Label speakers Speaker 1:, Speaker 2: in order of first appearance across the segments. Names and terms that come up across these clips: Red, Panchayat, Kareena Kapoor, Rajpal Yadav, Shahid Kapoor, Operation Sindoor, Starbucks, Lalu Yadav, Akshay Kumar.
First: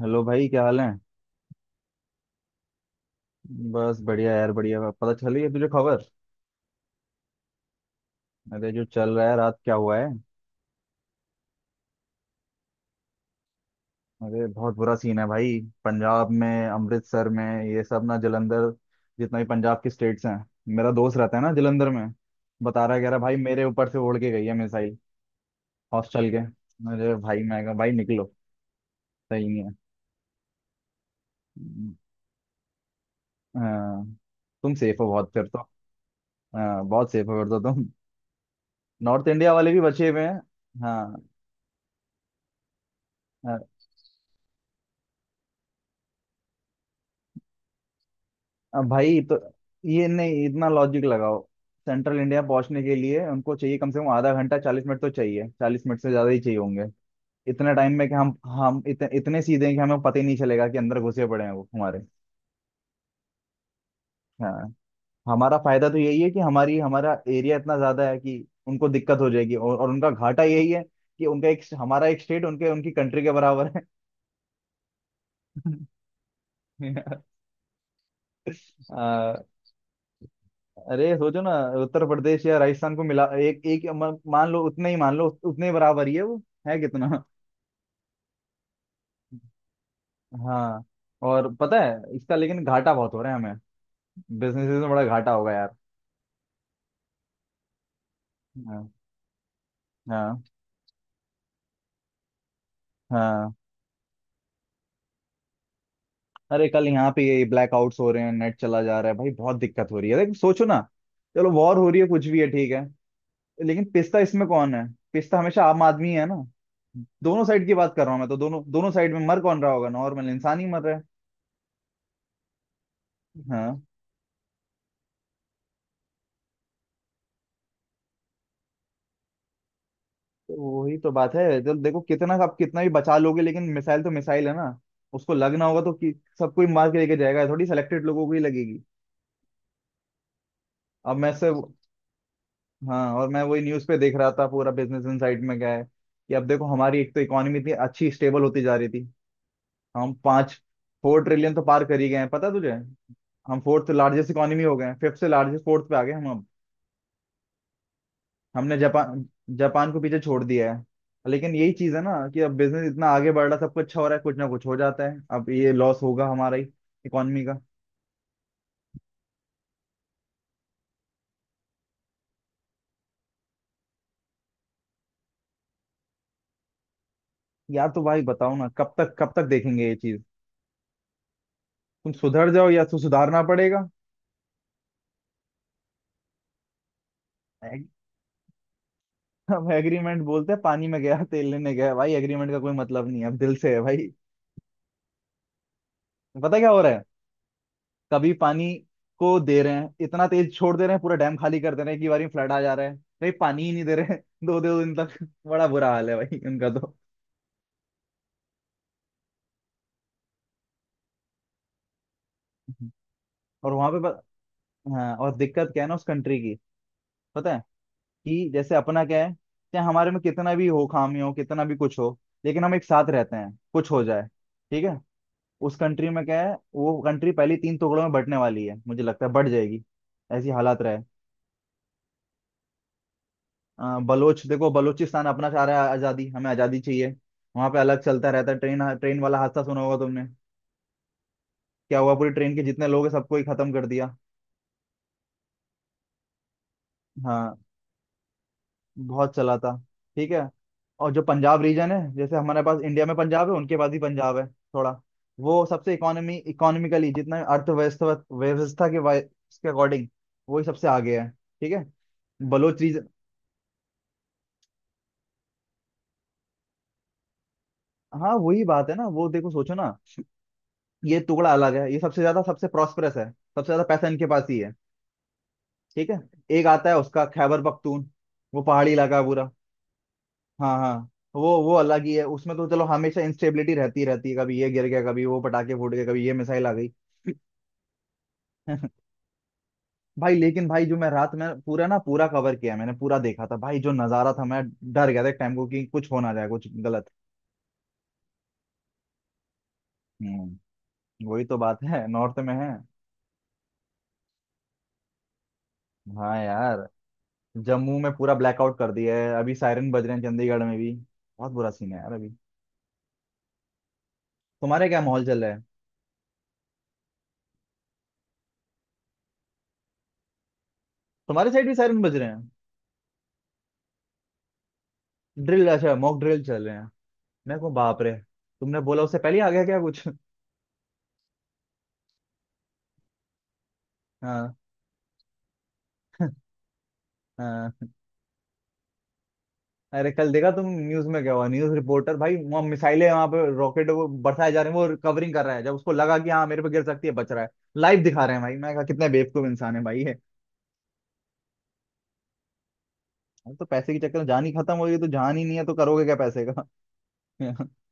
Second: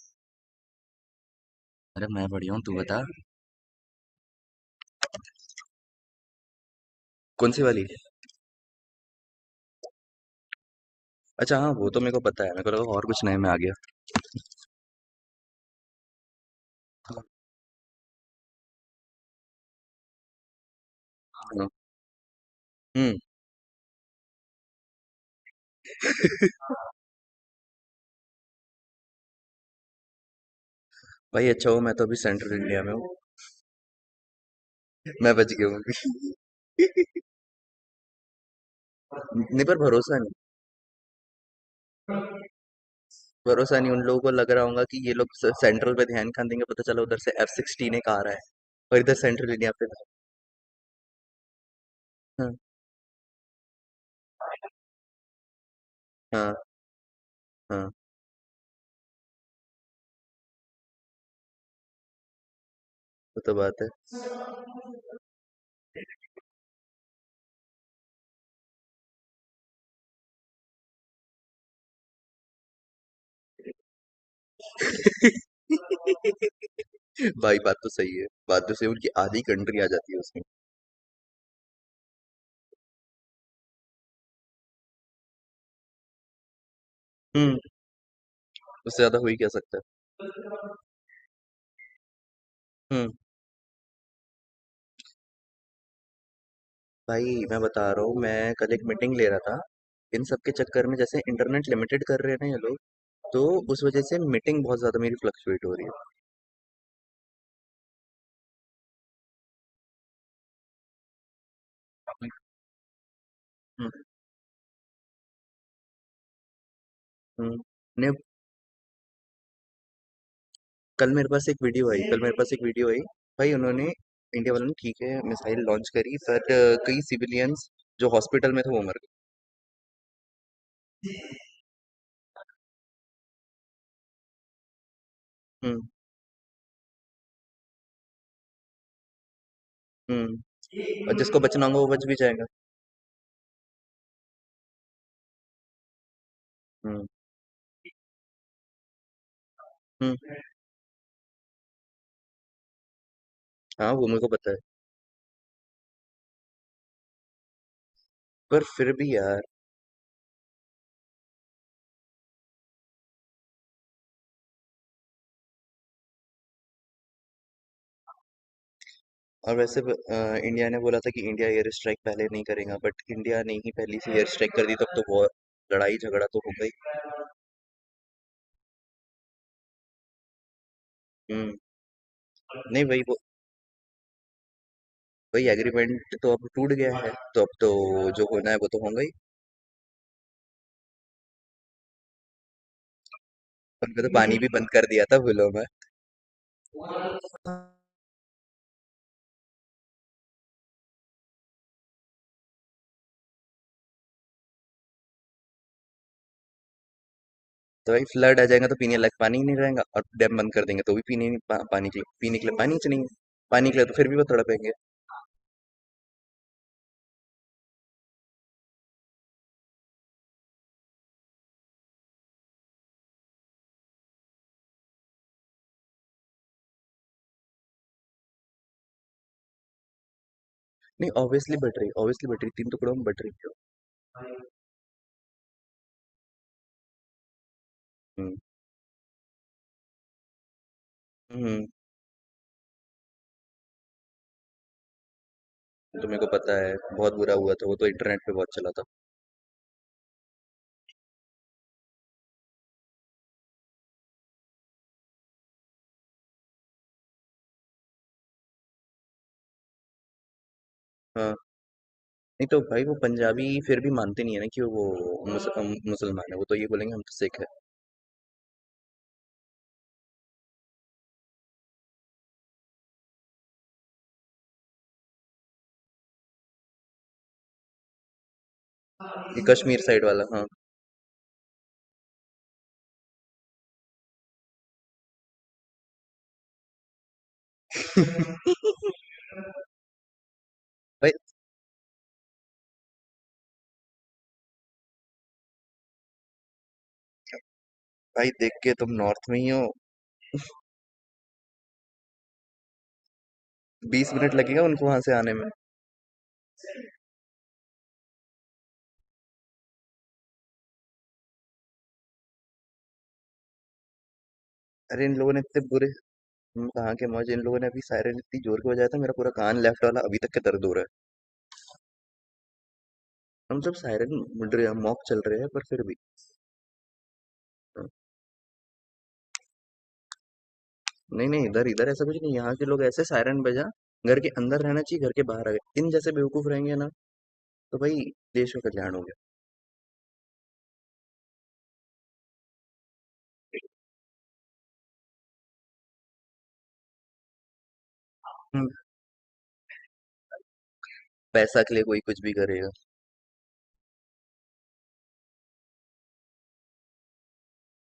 Speaker 1: Hello भाई, क्या हाल है?
Speaker 2: अरे मैं बढ़िया हूँ तू बता।
Speaker 1: बस बढ़िया यार, बढ़िया। पता चली है तुझे खबर?
Speaker 2: कौन सी वाली।
Speaker 1: अरे जो चल रहा है, रात क्या हुआ है।
Speaker 2: अच्छा हाँ वो तो मेरे को पता है मेरे को लगा और कुछ नए में आ गया।
Speaker 1: अरे बहुत बुरा सीन है भाई। पंजाब में,
Speaker 2: हाँ।
Speaker 1: अमृतसर में, ये सब ना जलंधर, जितना भी पंजाब के स्टेट्स हैं। मेरा दोस्त रहता है ना जलंधर में, बता रहा है, कह रहा
Speaker 2: हम्म।
Speaker 1: है, भाई मेरे ऊपर से उड़ के गई है मिसाइल, हॉस्टल के। अरे भाई, मैं कहा भाई निकलो, सही नहीं है।
Speaker 2: भाई अच्छा हो मैं तो अभी सेंट्रल इंडिया में हूँ।
Speaker 1: हाँ, तुम सेफ हो बहुत
Speaker 2: मैं
Speaker 1: फिर
Speaker 2: बच
Speaker 1: तो।
Speaker 2: गया हूँ।
Speaker 1: हाँ, बहुत सेफ हो फिर तो तुम। नॉर्थ इंडिया
Speaker 2: नहीं
Speaker 1: वाले
Speaker 2: पर
Speaker 1: भी बचे
Speaker 2: भरोसा
Speaker 1: हुए
Speaker 2: नहीं।
Speaker 1: हैं। हाँ।
Speaker 2: भरोसा नहीं उन लोगों को लग रहा होगा कि ये लोग सेंट्रल पे ध्यान कहाँ देंगे पता चला उधर से एफ सिक्सटीन एक आ रहा है
Speaker 1: अब
Speaker 2: और
Speaker 1: भाई
Speaker 2: इधर
Speaker 1: तो
Speaker 2: सेंट्रल इंडिया पे।
Speaker 1: ये नहीं, इतना लॉजिक लगाओ। सेंट्रल इंडिया
Speaker 2: हाँ,
Speaker 1: पहुंचने के लिए उनको चाहिए कम से कम आधा घंटा, 40 मिनट तो चाहिए, 40 मिनट से ज्यादा ही चाहिए
Speaker 2: हाँ,
Speaker 1: होंगे। इतने
Speaker 2: हाँ
Speaker 1: टाइम में कि इतने सीधे हैं कि हमें पता ही नहीं चलेगा कि अंदर घुसे पड़े हैं वो हमारे।
Speaker 2: वो तो बात है।
Speaker 1: हाँ, हमारा फायदा तो यही है कि हमारी हमारा एरिया इतना ज्यादा है कि उनको दिक्कत हो जाएगी, और उनका घाटा यही है कि उनका एक, हमारा एक स्टेट उनके, उनकी कंट्री के बराबर है।
Speaker 2: भाई बात तो सही है, उनकी
Speaker 1: आ,
Speaker 2: आधी कंट्री आ जाती है उसमें।
Speaker 1: अरे सोचो ना, उत्तर प्रदेश या राजस्थान को मिला एक एक मान लो उतने ही, मान लो उतने ही बराबर ही है वो। है कितना।
Speaker 2: हम्म उससे ज्यादा हो ही क्या सकता है।
Speaker 1: हाँ, और पता है इसका, लेकिन घाटा
Speaker 2: हम्म।
Speaker 1: बहुत हो रहा है हमें। बिजनेसेस में बड़ा घाटा होगा यार।
Speaker 2: भाई मैं बता रहा हूँ, मैं कल एक
Speaker 1: हाँ।
Speaker 2: मीटिंग ले रहा था। इन सब
Speaker 1: हाँ।
Speaker 2: के चक्कर में जैसे इंटरनेट लिमिटेड कर रहे हैं ना ये लोग। तो
Speaker 1: हाँ।
Speaker 2: उस वजह से मीटिंग बहुत ज्यादा मेरी फ्लक्चुएट हो रही है।
Speaker 1: अरे कल यहाँ पे ये ब्लैकआउट्स हो रहे हैं, नेट चला जा रहा है भाई, बहुत दिक्कत हो रही है। लेकिन सोचो ना, चलो वॉर हो रही है, कुछ भी है, ठीक है, लेकिन
Speaker 2: हम्म,
Speaker 1: पिसता इसमें कौन है? पिसता हमेशा आम आदमी है ना। दोनों
Speaker 2: हम्म।
Speaker 1: साइड की बात कर
Speaker 2: ने
Speaker 1: रहा हूँ मैं तो, दोनों दोनों साइड में मर कौन रहा होगा, नॉर्मल इंसान ही मर रहा है।
Speaker 2: कल मेरे पास एक वीडियो आई, भाई
Speaker 1: हाँ।
Speaker 2: उन्होंने इंडिया वालों ने ठीक है मिसाइल लॉन्च करी पर कई सिविलियंस जो हॉस्पिटल में थे वो मर गए।
Speaker 1: तो वही तो बात है, जब देखो कितना आप कितना भी बचा लोगे, लेकिन मिसाइल तो मिसाइल है ना, उसको लगना होगा
Speaker 2: हम्म।
Speaker 1: तो कि सब कोई मार के लेके जाएगा, थोड़ी सिलेक्टेड लोगों को ही लगेगी।
Speaker 2: हम्म।
Speaker 1: अब
Speaker 2: और
Speaker 1: मैं
Speaker 2: जिसको
Speaker 1: से।
Speaker 2: बचना होगा वो बच भी जाएगा।
Speaker 1: हाँ, और मैं वही न्यूज पे देख रहा था, पूरा बिजनेस इनसाइड में क्या है कि अब देखो, हमारी
Speaker 2: हम्म।
Speaker 1: एक तो इकोनॉमी इतनी अच्छी स्टेबल होती जा रही थी। हम
Speaker 2: हम्म।
Speaker 1: पाँच, 4 ट्रिलियन तो पार कर ही गए हैं, पता तुझे? हम फोर्थ
Speaker 2: हाँ वो मेरे को
Speaker 1: लार्जेस्ट
Speaker 2: पता है।
Speaker 1: इकोनॉमी हो गए हैं, फिफ्थ से लार्जेस्ट फोर्थ पे आ गए हम अब।
Speaker 2: पर
Speaker 1: हमने
Speaker 2: फिर भी
Speaker 1: जापान
Speaker 2: यार।
Speaker 1: जापान को पीछे छोड़ दिया है। लेकिन यही चीज है ना कि अब बिजनेस इतना आगे बढ़ रहा है, सब कुछ अच्छा हो रहा है, कुछ ना कुछ हो जाता है। अब ये लॉस होगा हमारा ही, इकोनॉमी का।
Speaker 2: और वैसे इंडिया ने बोला था कि इंडिया एयर स्ट्राइक पहले नहीं करेगा बट इंडिया ने ही पहली से एयर स्ट्राइक कर दी तब तो वॉर लड़ाई झगड़ा तो हो गई।
Speaker 1: यार तो भाई बताओ ना, कब तक, कब तक देखेंगे ये चीज?
Speaker 2: हम्म।
Speaker 1: तुम सुधर जाओ,
Speaker 2: नहीं,
Speaker 1: या तो सुधारना पड़ेगा।
Speaker 2: वही एग्रीमेंट तो अब टूट गया है तो अब तो
Speaker 1: एग-
Speaker 2: जो होना है वो तो होगा ही।
Speaker 1: अब एग्रीमेंट बोलते हैं, पानी में गया, तेल लेने गया भाई, एग्रीमेंट का कोई मतलब नहीं है, अब दिल से है
Speaker 2: उनका
Speaker 1: भाई।
Speaker 2: तो पानी भी बंद कर दिया था बिलों में।
Speaker 1: पता है क्या हो रहा है? कभी पानी को दे रहे हैं इतना तेज छोड़ दे रहे हैं, पूरा डैम खाली कर दे रहे हैं कि बारी में फ्लड आ जा रहा है। भाई पानी ही नहीं दे रहे हैं दो दो दिन तक। बड़ा बुरा हाल है भाई उनका तो।
Speaker 2: तो भाई फ्लड आ जाएगा तो पीने लायक पानी ही नहीं रहेगा और डैम बंद कर देंगे तो भी पीने नहीं- पा, पानी के लिए पीने के लिए पानी ही नहीं है। पानी
Speaker 1: और
Speaker 2: के लिए
Speaker 1: वहां
Speaker 2: तो
Speaker 1: पे
Speaker 2: फिर भी वो तड़पेंगे।
Speaker 1: हाँ, और दिक्कत क्या है ना उस कंट्री की, पता है? कि जैसे अपना क्या है, चाहे हमारे में कितना भी हो, खामी हो, कितना भी कुछ हो, लेकिन हम एक साथ रहते हैं, कुछ हो जाए, ठीक है। उस कंट्री में क्या है, वो कंट्री पहले तीन टुकड़ों में बंटने वाली है, मुझे लगता है बढ़ जाएगी, ऐसी हालात रहे।
Speaker 2: नहीं, ऑब्वियसली बट रही, तीन टुकड़ों में बट रही है।
Speaker 1: बलोच देखो, बलोचिस्तान अपना चाह रहा है आज़ादी, हमें आज़ादी चाहिए। वहां पे अलग चलता
Speaker 2: हम्म।
Speaker 1: रहता है, ट्रेन, ट्रेन वाला हादसा सुना होगा तुमने?
Speaker 2: हम्म।
Speaker 1: क्या हुआ, पूरी ट्रेन के जितने लोग हैं सबको ही खत्म कर दिया।
Speaker 2: तो मेरे को पता है बहुत बुरा हुआ
Speaker 1: हाँ,
Speaker 2: था वो तो इंटरनेट पे बहुत चला था।
Speaker 1: बहुत चला था। ठीक है। और जो पंजाब रीजन है, जैसे हमारे पास इंडिया में पंजाब है, उनके पास भी पंजाब है थोड़ा, वो सबसे, इकोनॉमी, इकोनॉमिकली जितना, अर्थव्यवस्था व्यवस्था के के अकॉर्डिंग वही सबसे आगे है।
Speaker 2: हाँ।
Speaker 1: ठीक है,
Speaker 2: नहीं तो
Speaker 1: बलोच
Speaker 2: भाई वो
Speaker 1: रीजन।
Speaker 2: पंजाबी फिर भी मानते नहीं है ना कि वो मुसलमान है वो तो ये बोलेंगे हम तो सिख है।
Speaker 1: हाँ, वही बात है ना वो। देखो, सोचो ना, ये टुकड़ा अलग है, ये सबसे ज्यादा, सबसे प्रॉस्परस है, सबसे ज्यादा पैसा इनके पास ही है। ठीक है। एक आता है उसका खैबर पख्तून, वो पहाड़ी इलाका है
Speaker 2: ये
Speaker 1: पूरा।
Speaker 2: कश्मीर साइड वाला हाँ।
Speaker 1: हाँ हाँ। वो अलग ही है उसमें, तो चलो हमेशा इंस्टेबिलिटी रहती रहती है, कभी ये गिर गया, कभी वो पटाखे फूट गए, कभी ये मिसाइल आ गई। भाई लेकिन भाई, जो मैं
Speaker 2: भाई,
Speaker 1: रात में पूरा ना, पूरा कवर किया मैंने, पूरा देखा था भाई, जो नजारा था, मैं डर गया था एक टाइम को कि कुछ हो ना जाए, कुछ गलत।
Speaker 2: भाई देख के तुम नॉर्थ में ही हो।
Speaker 1: हम्म। वही तो बात है, नॉर्थ में है।
Speaker 2: 20 मिनट लगेगा उनको वहां से आने में।
Speaker 1: हाँ यार, जम्मू में पूरा ब्लैकआउट कर दिया है, अभी सायरन बज रहे हैं चंडीगढ़ में भी। बहुत बुरा सीन है यार अभी। तुम्हारे क्या
Speaker 2: अरे इन
Speaker 1: माहौल
Speaker 2: लोगों ने
Speaker 1: चल रहा
Speaker 2: इतने
Speaker 1: है?
Speaker 2: बुरे। हम कहाँ के मौज, इन लोगों ने अभी सायरन इतनी जोर के बजाया था मेरा पूरा कान लेफ्ट वाला अभी तक के दर्द हो रहा है।
Speaker 1: तुम्हारे साइड भी सायरन बज रहे हैं?
Speaker 2: हम सब सायरन मॉक चल रहे हैं पर
Speaker 1: ड्रिल,
Speaker 2: फिर
Speaker 1: अच्छा,
Speaker 2: भी।
Speaker 1: मॉक ड्रिल चल रहे हैं। मैं कहूँ
Speaker 2: हाँ।
Speaker 1: बाप रे। तुमने बोला उससे पहले ही आ गया क्या कुछ?
Speaker 2: नहीं नहीं, इधर इधर ऐसा कुछ नहीं, यहाँ के लोग ऐसे सायरन बजा, घर के
Speaker 1: हाँ।
Speaker 2: अंदर रहना चाहिए घर के बाहर आ गए इन जैसे बेवकूफ रहेंगे ना।
Speaker 1: हाँ।
Speaker 2: तो भाई देश का कल्याण हो
Speaker 1: अरे कल देखा तुम न्यूज में क्या हुआ, न्यूज रिपोर्टर भाई, वहाँ मिसाइलें, वहां पे
Speaker 2: गया।
Speaker 1: रॉकेट वो बरसाए जा रहे हैं, वो कवरिंग कर रहा है। जब उसको लगा कि हाँ मेरे पे गिर सकती है, बच रहा है। लाइव दिखा रहे हैं भाई। मैं कहा कितने बेवकूफ इंसान है भाई ये।
Speaker 2: पैसा के लिए कोई कुछ भी करेगा।
Speaker 1: अब तो पैसे के चक्कर में जान ही खत्म हो गई, तो जान ही नहीं है तो करोगे क्या पैसे का?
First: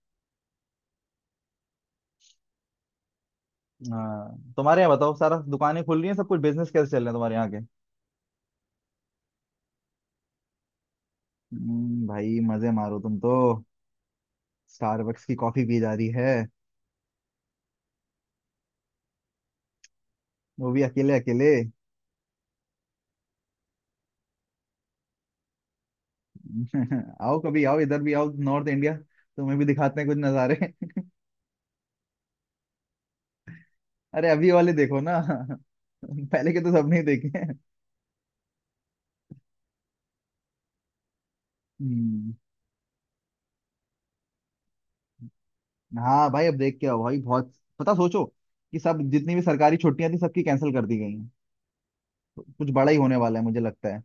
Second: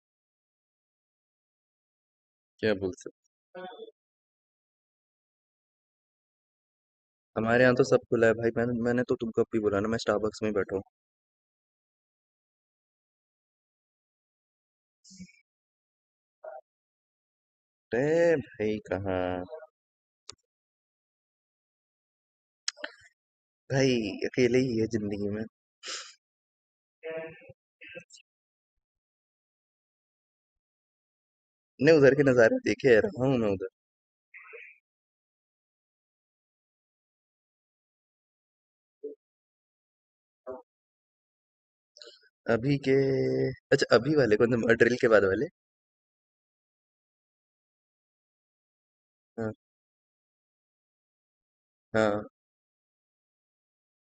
Speaker 2: क्या बोल सकते।
Speaker 1: हाँ, तुम्हारे यहाँ बताओ, सारा दुकानें खुल रही हैं, सब कुछ बिजनेस कैसे चल रहे हैं तुम्हारे यहाँ के?
Speaker 2: हमारे यहाँ तो सब खुला है भाई, मैंने मैंने तो तुमको अब भी बोला ना मैं स्टारबक्स में ही बैठा हूँ।
Speaker 1: भाई मजे मारो तुम तो, स्टारबक्स की कॉफी पी जा रही है,
Speaker 2: अरे भाई कहाँ।
Speaker 1: वो भी अकेले अकेले।
Speaker 2: भाई अकेले ही है जिंदगी में।
Speaker 1: आओ कभी, आओ इधर भी, आओ नॉर्थ इंडिया, तुम्हें भी दिखाते हैं कुछ नज़ारे।
Speaker 2: ने उधर के नज़ारे देखे है रहा हूँ मैं उधर।
Speaker 1: अरे अभी वाले देखो ना। पहले के तो सबने ही देखे हैं। हम्म।
Speaker 2: अभी के। अच्छा अभी वाले कौन से, ड्रिल के बाद वाले।
Speaker 1: हाँ भाई, अब देख के आओ भाई, बहुत। पता, सोचो कि सब जितनी भी
Speaker 2: हाँ,
Speaker 1: सरकारी छुट्टियां थी सबकी कैंसिल कर दी गई हैं,
Speaker 2: हाँ,
Speaker 1: तो कुछ बड़ा ही होने वाला है मुझे लगता है।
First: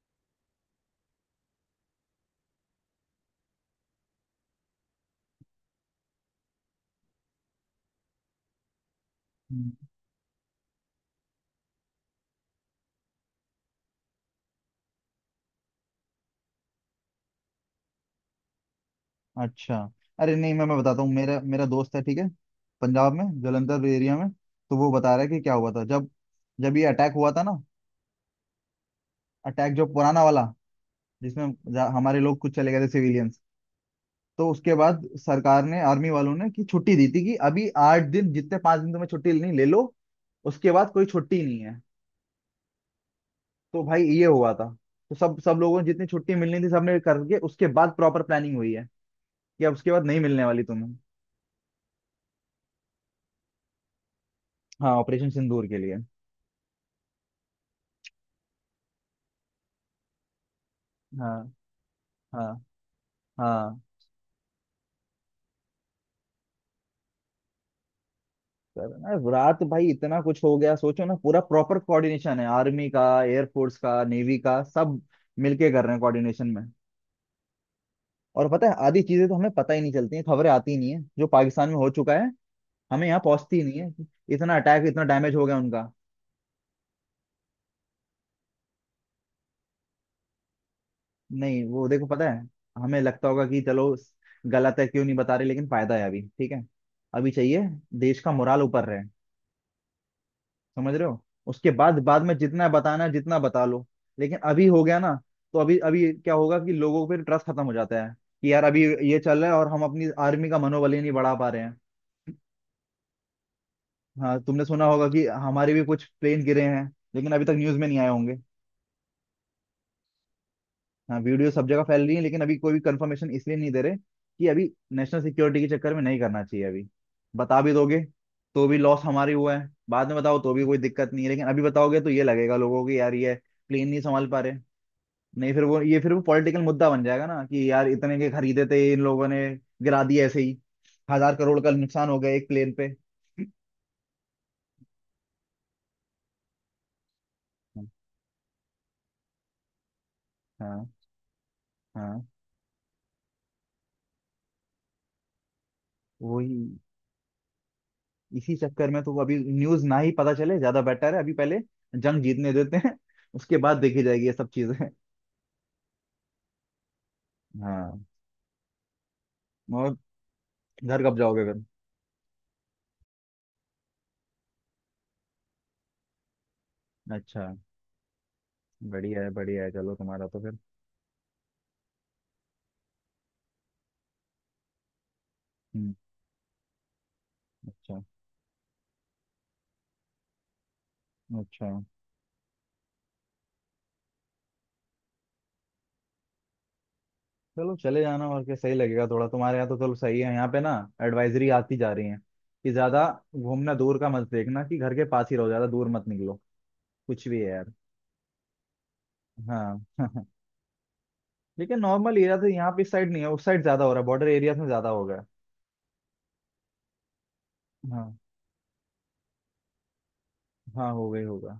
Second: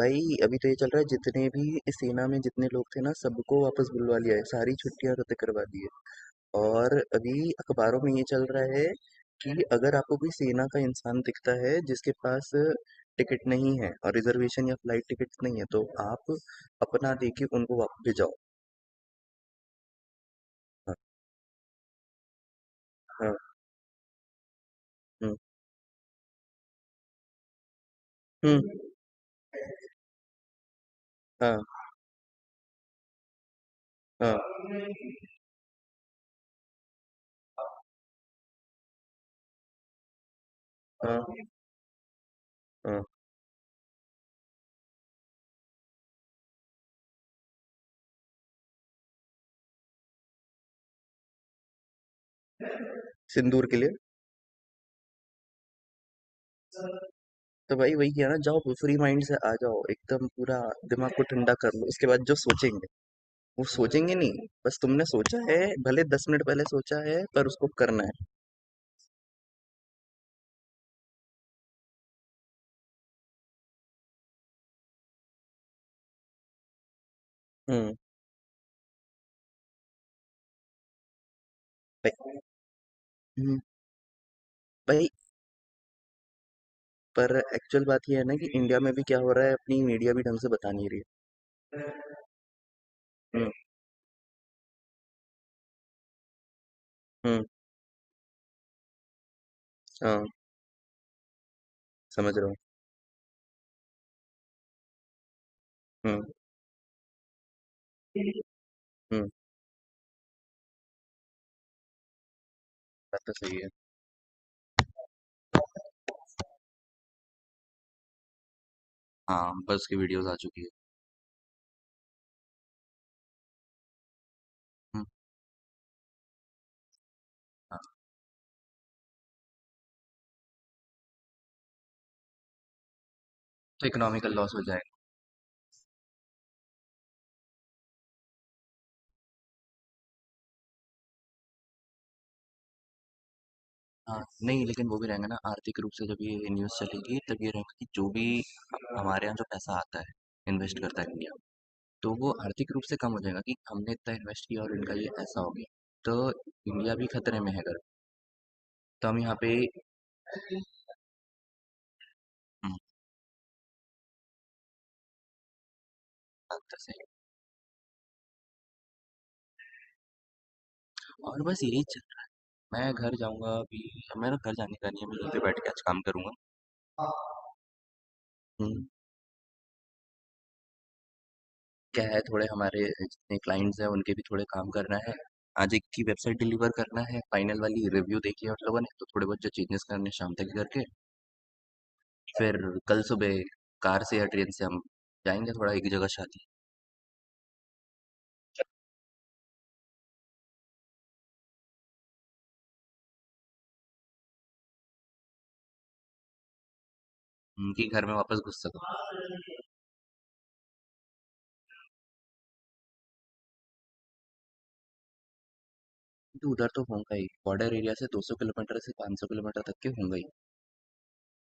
Speaker 2: भाई अभी तो ये चल रहा है जितने भी इस सेना में जितने लोग थे ना सबको वापस बुलवा लिया है सारी छुट्टियां रद्द करवा दी है। और अभी अखबारों में ये चल रहा है कि
Speaker 1: हम्म।
Speaker 2: अगर आपको कोई सेना का इंसान दिखता है जिसके पास टिकट नहीं है और रिजर्वेशन या फ्लाइट टिकट नहीं है तो आप अपना देके उनको वापस भिजाओ।
Speaker 1: अच्छा। अरे नहीं, मैं
Speaker 2: हाँ,
Speaker 1: बताता हूँ, मेरा मेरा दोस्त है, ठीक है, पंजाब में
Speaker 2: हाँ,
Speaker 1: जलंधर एरिया में, तो वो बता रहा है
Speaker 2: हम्म,
Speaker 1: कि क्या हुआ था जब, जब ये अटैक हुआ था ना,
Speaker 2: हम्म,
Speaker 1: अटैक जो पुराना वाला, जिसमें
Speaker 2: हाँ,
Speaker 1: हमारे लोग कुछ चले गए थे, सिविलियंस,
Speaker 2: हाँ,
Speaker 1: तो उसके बाद सरकार ने, आर्मी वालों ने कि छुट्टी दी थी कि अभी 8 दिन जितने, 5 दिन तुम्हें छुट्टी लेनी ले लो, उसके बाद कोई छुट्टी
Speaker 2: हाँ,
Speaker 1: नहीं है।
Speaker 2: हाँ,
Speaker 1: तो भाई ये हुआ था। तो सब सब लोगों ने जितनी छुट्टी मिलनी थी सबने करके उसके बाद प्रॉपर प्लानिंग हुई है कि अब उसके बाद नहीं मिलने वाली तुम्हें।
Speaker 2: सिंदूर के लिए।
Speaker 1: हाँ, ऑपरेशन सिंदूर के लिए।
Speaker 2: तो भाई वही किया ना, जाओ फ्री माइंड से आ जाओ एकदम पूरा दिमाग को
Speaker 1: हाँ।
Speaker 2: ठंडा कर लो उसके बाद जो
Speaker 1: हाँ।
Speaker 2: सोचेंगे वो
Speaker 1: हाँ।
Speaker 2: सोचेंगे, नहीं बस तुमने सोचा है भले 10 मिनट पहले सोचा है पर उसको करना है।
Speaker 1: सर अरे रात भाई इतना कुछ हो गया, सोचो ना, पूरा प्रॉपर कोऑर्डिनेशन है, आर्मी का, एयरफोर्स का, नेवी का, सब मिलके कर रहे हैं कोऑर्डिनेशन में।
Speaker 2: हम्म।
Speaker 1: और पता है आधी चीजें तो हमें पता ही नहीं चलती हैं, खबरें आती ही नहीं है, जो पाकिस्तान में हो चुका है,
Speaker 2: भाई।
Speaker 1: हमें यहाँ पहुंचती
Speaker 2: हम्म,
Speaker 1: ही नहीं है। इतना अटैक, इतना
Speaker 2: भाई
Speaker 1: डैमेज हो गया उनका।
Speaker 2: पर एक्चुअल बात ये है ना कि इंडिया में भी क्या हो रहा है अपनी मीडिया भी ढंग से बता नहीं रही
Speaker 1: नहीं
Speaker 2: है।
Speaker 1: वो देखो, पता है, हमें लगता
Speaker 2: हुँ,
Speaker 1: होगा कि चलो गलत है, क्यों नहीं बता रहे, लेकिन फायदा है अभी, ठीक है। अभी
Speaker 2: हुँ,
Speaker 1: चाहिए, देश का मोराल ऊपर रहे,
Speaker 2: हाँ,
Speaker 1: समझ रहे हो? उसके बाद, बाद
Speaker 2: समझ
Speaker 1: में
Speaker 2: रहा हूँ।
Speaker 1: जितना बताना है जितना बता लो, लेकिन अभी हो गया ना, तो अभी अभी
Speaker 2: हुँ,
Speaker 1: क्या होगा कि लोगों पर ट्रस्ट खत्म हो जाता है कि यार अभी ये
Speaker 2: हुँ,
Speaker 1: चल रहा है और हम अपनी आर्मी का मनोबल ही नहीं बढ़ा पा रहे हैं।
Speaker 2: बात तो सही है।
Speaker 1: हाँ, तुमने सुना होगा कि हमारे भी कुछ प्लेन गिरे हैं, लेकिन अभी तक न्यूज में नहीं आए होंगे।
Speaker 2: हाँ, बस की वीडियोज़ आ चुकी है।
Speaker 1: हाँ, वीडियो सब जगह फैल रही है, लेकिन अभी कोई भी कंफर्मेशन इसलिए नहीं दे रहे कि अभी
Speaker 2: हुँ,
Speaker 1: नेशनल सिक्योरिटी के चक्कर में नहीं करना चाहिए अभी। बता भी
Speaker 2: हाँ,
Speaker 1: दोगे तो भी लॉस हमारी हुआ है, बाद में बताओ तो भी कोई दिक्कत नहीं है, लेकिन अभी बताओगे तो ये लगेगा लोगों को कि यार ये
Speaker 2: तो
Speaker 1: क्लीन नहीं संभाल
Speaker 2: इकोनॉमिकल
Speaker 1: पा रहे।
Speaker 2: लॉस हो जाएगा।
Speaker 1: नहीं, फिर वो, ये फिर वो पॉलिटिकल मुद्दा बन जाएगा ना कि यार इतने के खरीदे थे इन लोगों ने, गिरा दिए ऐसे ही, 1,000 करोड़ का नुकसान हो गया एक प्लेन पे। हाँ।
Speaker 2: हाँ, नहीं लेकिन वो भी रहेंगा ना आर्थिक रूप से, जब ये न्यूज़ चलेगी तब ये रहेगा कि जो भी हमारे यहाँ जो पैसा आता है, इन्वेस्ट
Speaker 1: हाँ।
Speaker 2: करता है इंडिया, तो
Speaker 1: हाँ।
Speaker 2: वो आर्थिक रूप से कम हो जाएगा कि हमने इतना इन्वेस्ट किया और इनका ये ऐसा हो गया। तो
Speaker 1: वही।
Speaker 2: इंडिया भी खतरे में है अगर,
Speaker 1: इसी चक्कर में
Speaker 2: तो
Speaker 1: तो
Speaker 2: हम
Speaker 1: वो
Speaker 2: यहाँ
Speaker 1: अभी,
Speaker 2: पे।
Speaker 1: न्यूज ना ही पता चले ज्यादा बेटर है, अभी पहले जंग जीतने
Speaker 2: हुँ,
Speaker 1: देते हैं, उसके बाद देखी जाएगी ये सब चीजें।
Speaker 2: बात तो सही
Speaker 1: हाँ। और घर कब
Speaker 2: है और
Speaker 1: जाओगे
Speaker 2: बस
Speaker 1: फिर?
Speaker 2: यही। मैं घर जाऊँगा अभी। मेरा घर जाने का नहीं है, मैं यहीं पे बैठ के आज काम करूँगा।
Speaker 1: अच्छा।
Speaker 2: हुँ,
Speaker 1: बढ़िया है, बढ़िया है, चलो तुम्हारा तो फिर।
Speaker 2: क्या है, थोड़े हमारे जितने क्लाइंट्स हैं उनके भी थोड़े काम करना है। आज एक
Speaker 1: हम्म।
Speaker 2: की वेबसाइट डिलीवर करना है, फाइनल वाली
Speaker 1: अच्छा।
Speaker 2: रिव्यू देखी है उन लोगों ने तो थोड़े बहुत जो चेंजेस करने हैं शाम तक करके
Speaker 1: अच्छा।
Speaker 2: फिर कल सुबह कार से या ट्रेन से हम जाएँगे थोड़ा एक जगह शादी।
Speaker 1: चलो चले जाना, और क्या सही लगेगा थोड़ा, तुम्हारे यहाँ तो चलो सही है, यहाँ पे ना एडवाइजरी आती जा रही है कि ज्यादा घूमना, दूर का मत देखना, कि घर के पास ही रहो, ज्यादा दूर मत निकलो, कुछ भी है यार।
Speaker 2: उनके घर में वापस घुस सको।
Speaker 1: हाँ। लेकिन नॉर्मल एरिया तो यहाँ पे इस साइड नहीं है, उस साइड ज्यादा हो रहा है, बॉर्डर एरियाज में ज्यादा हो गया
Speaker 2: तो उधर तो होगा ही, बॉर्डर
Speaker 1: है।
Speaker 2: एरिया से
Speaker 1: हाँ।
Speaker 2: 200 किलोमीटर से 500 किलोमीटर तक के होंगे ही,
Speaker 1: हाँ, हो गई होगा।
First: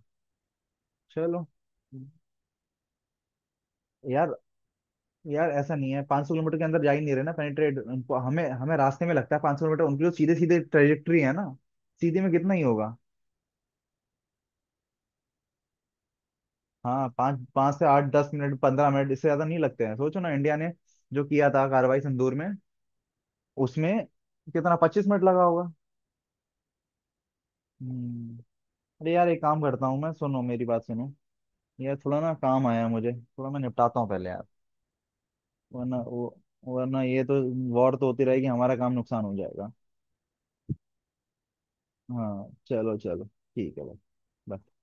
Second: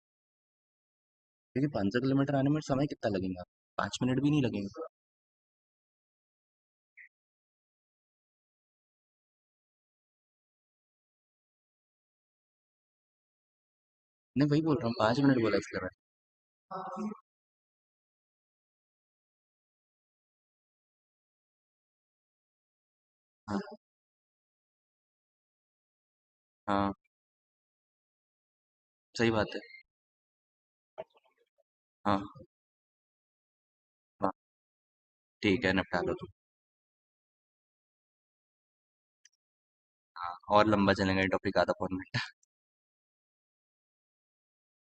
Speaker 1: चलो।
Speaker 2: क्योंकि 500 किलोमीटर आने में समय कितना लगेगा? 5 मिनट
Speaker 1: यार,
Speaker 2: भी नहीं लगेंगे।
Speaker 1: यार ऐसा नहीं है, 500 किलोमीटर के अंदर जा ही नहीं रहे ना पेनिट्रेट, हमें हमें रास्ते में लगता है 500 किलोमीटर, उनकी जो सीधे सीधे ट्रेजेक्ट्री है ना, सीधे में कितना ही होगा।
Speaker 2: नहीं वही बोल रहा हूँ, 5 मिनट बोला इसलिए मैंने।
Speaker 1: हाँ, पाँच, पाँच से आठ, 10 मिनट, 15 मिनट, इससे ज्यादा नहीं लगते हैं। सोचो ना, इंडिया ने जो किया था कार्रवाई संदूर में,
Speaker 2: हाँ,
Speaker 1: उसमें कितना, 25 मिनट लगा होगा।
Speaker 2: हाँ,
Speaker 1: हम्म। अरे यार
Speaker 2: सही
Speaker 1: एक
Speaker 2: बात
Speaker 1: काम
Speaker 2: है।
Speaker 1: करता हूँ, मैं, सुनो मेरी बात सुनो यार, थोड़ा
Speaker 2: हाँ,
Speaker 1: ना काम आया है मुझे, थोड़ा मैं निपटाता हूँ पहले
Speaker 2: हाँ,
Speaker 1: यार,
Speaker 2: ठीक है
Speaker 1: वरना
Speaker 2: निपटा लो
Speaker 1: वो
Speaker 2: तुम।
Speaker 1: वरना ये तो, वॉर तो होती रहेगी, हमारा काम नुकसान हो जाएगा।
Speaker 2: हाँ और लंबा चलेंगे टॉपिक आधा फोन में।
Speaker 1: हाँ चलो चलो, ठीक है भाई, bye।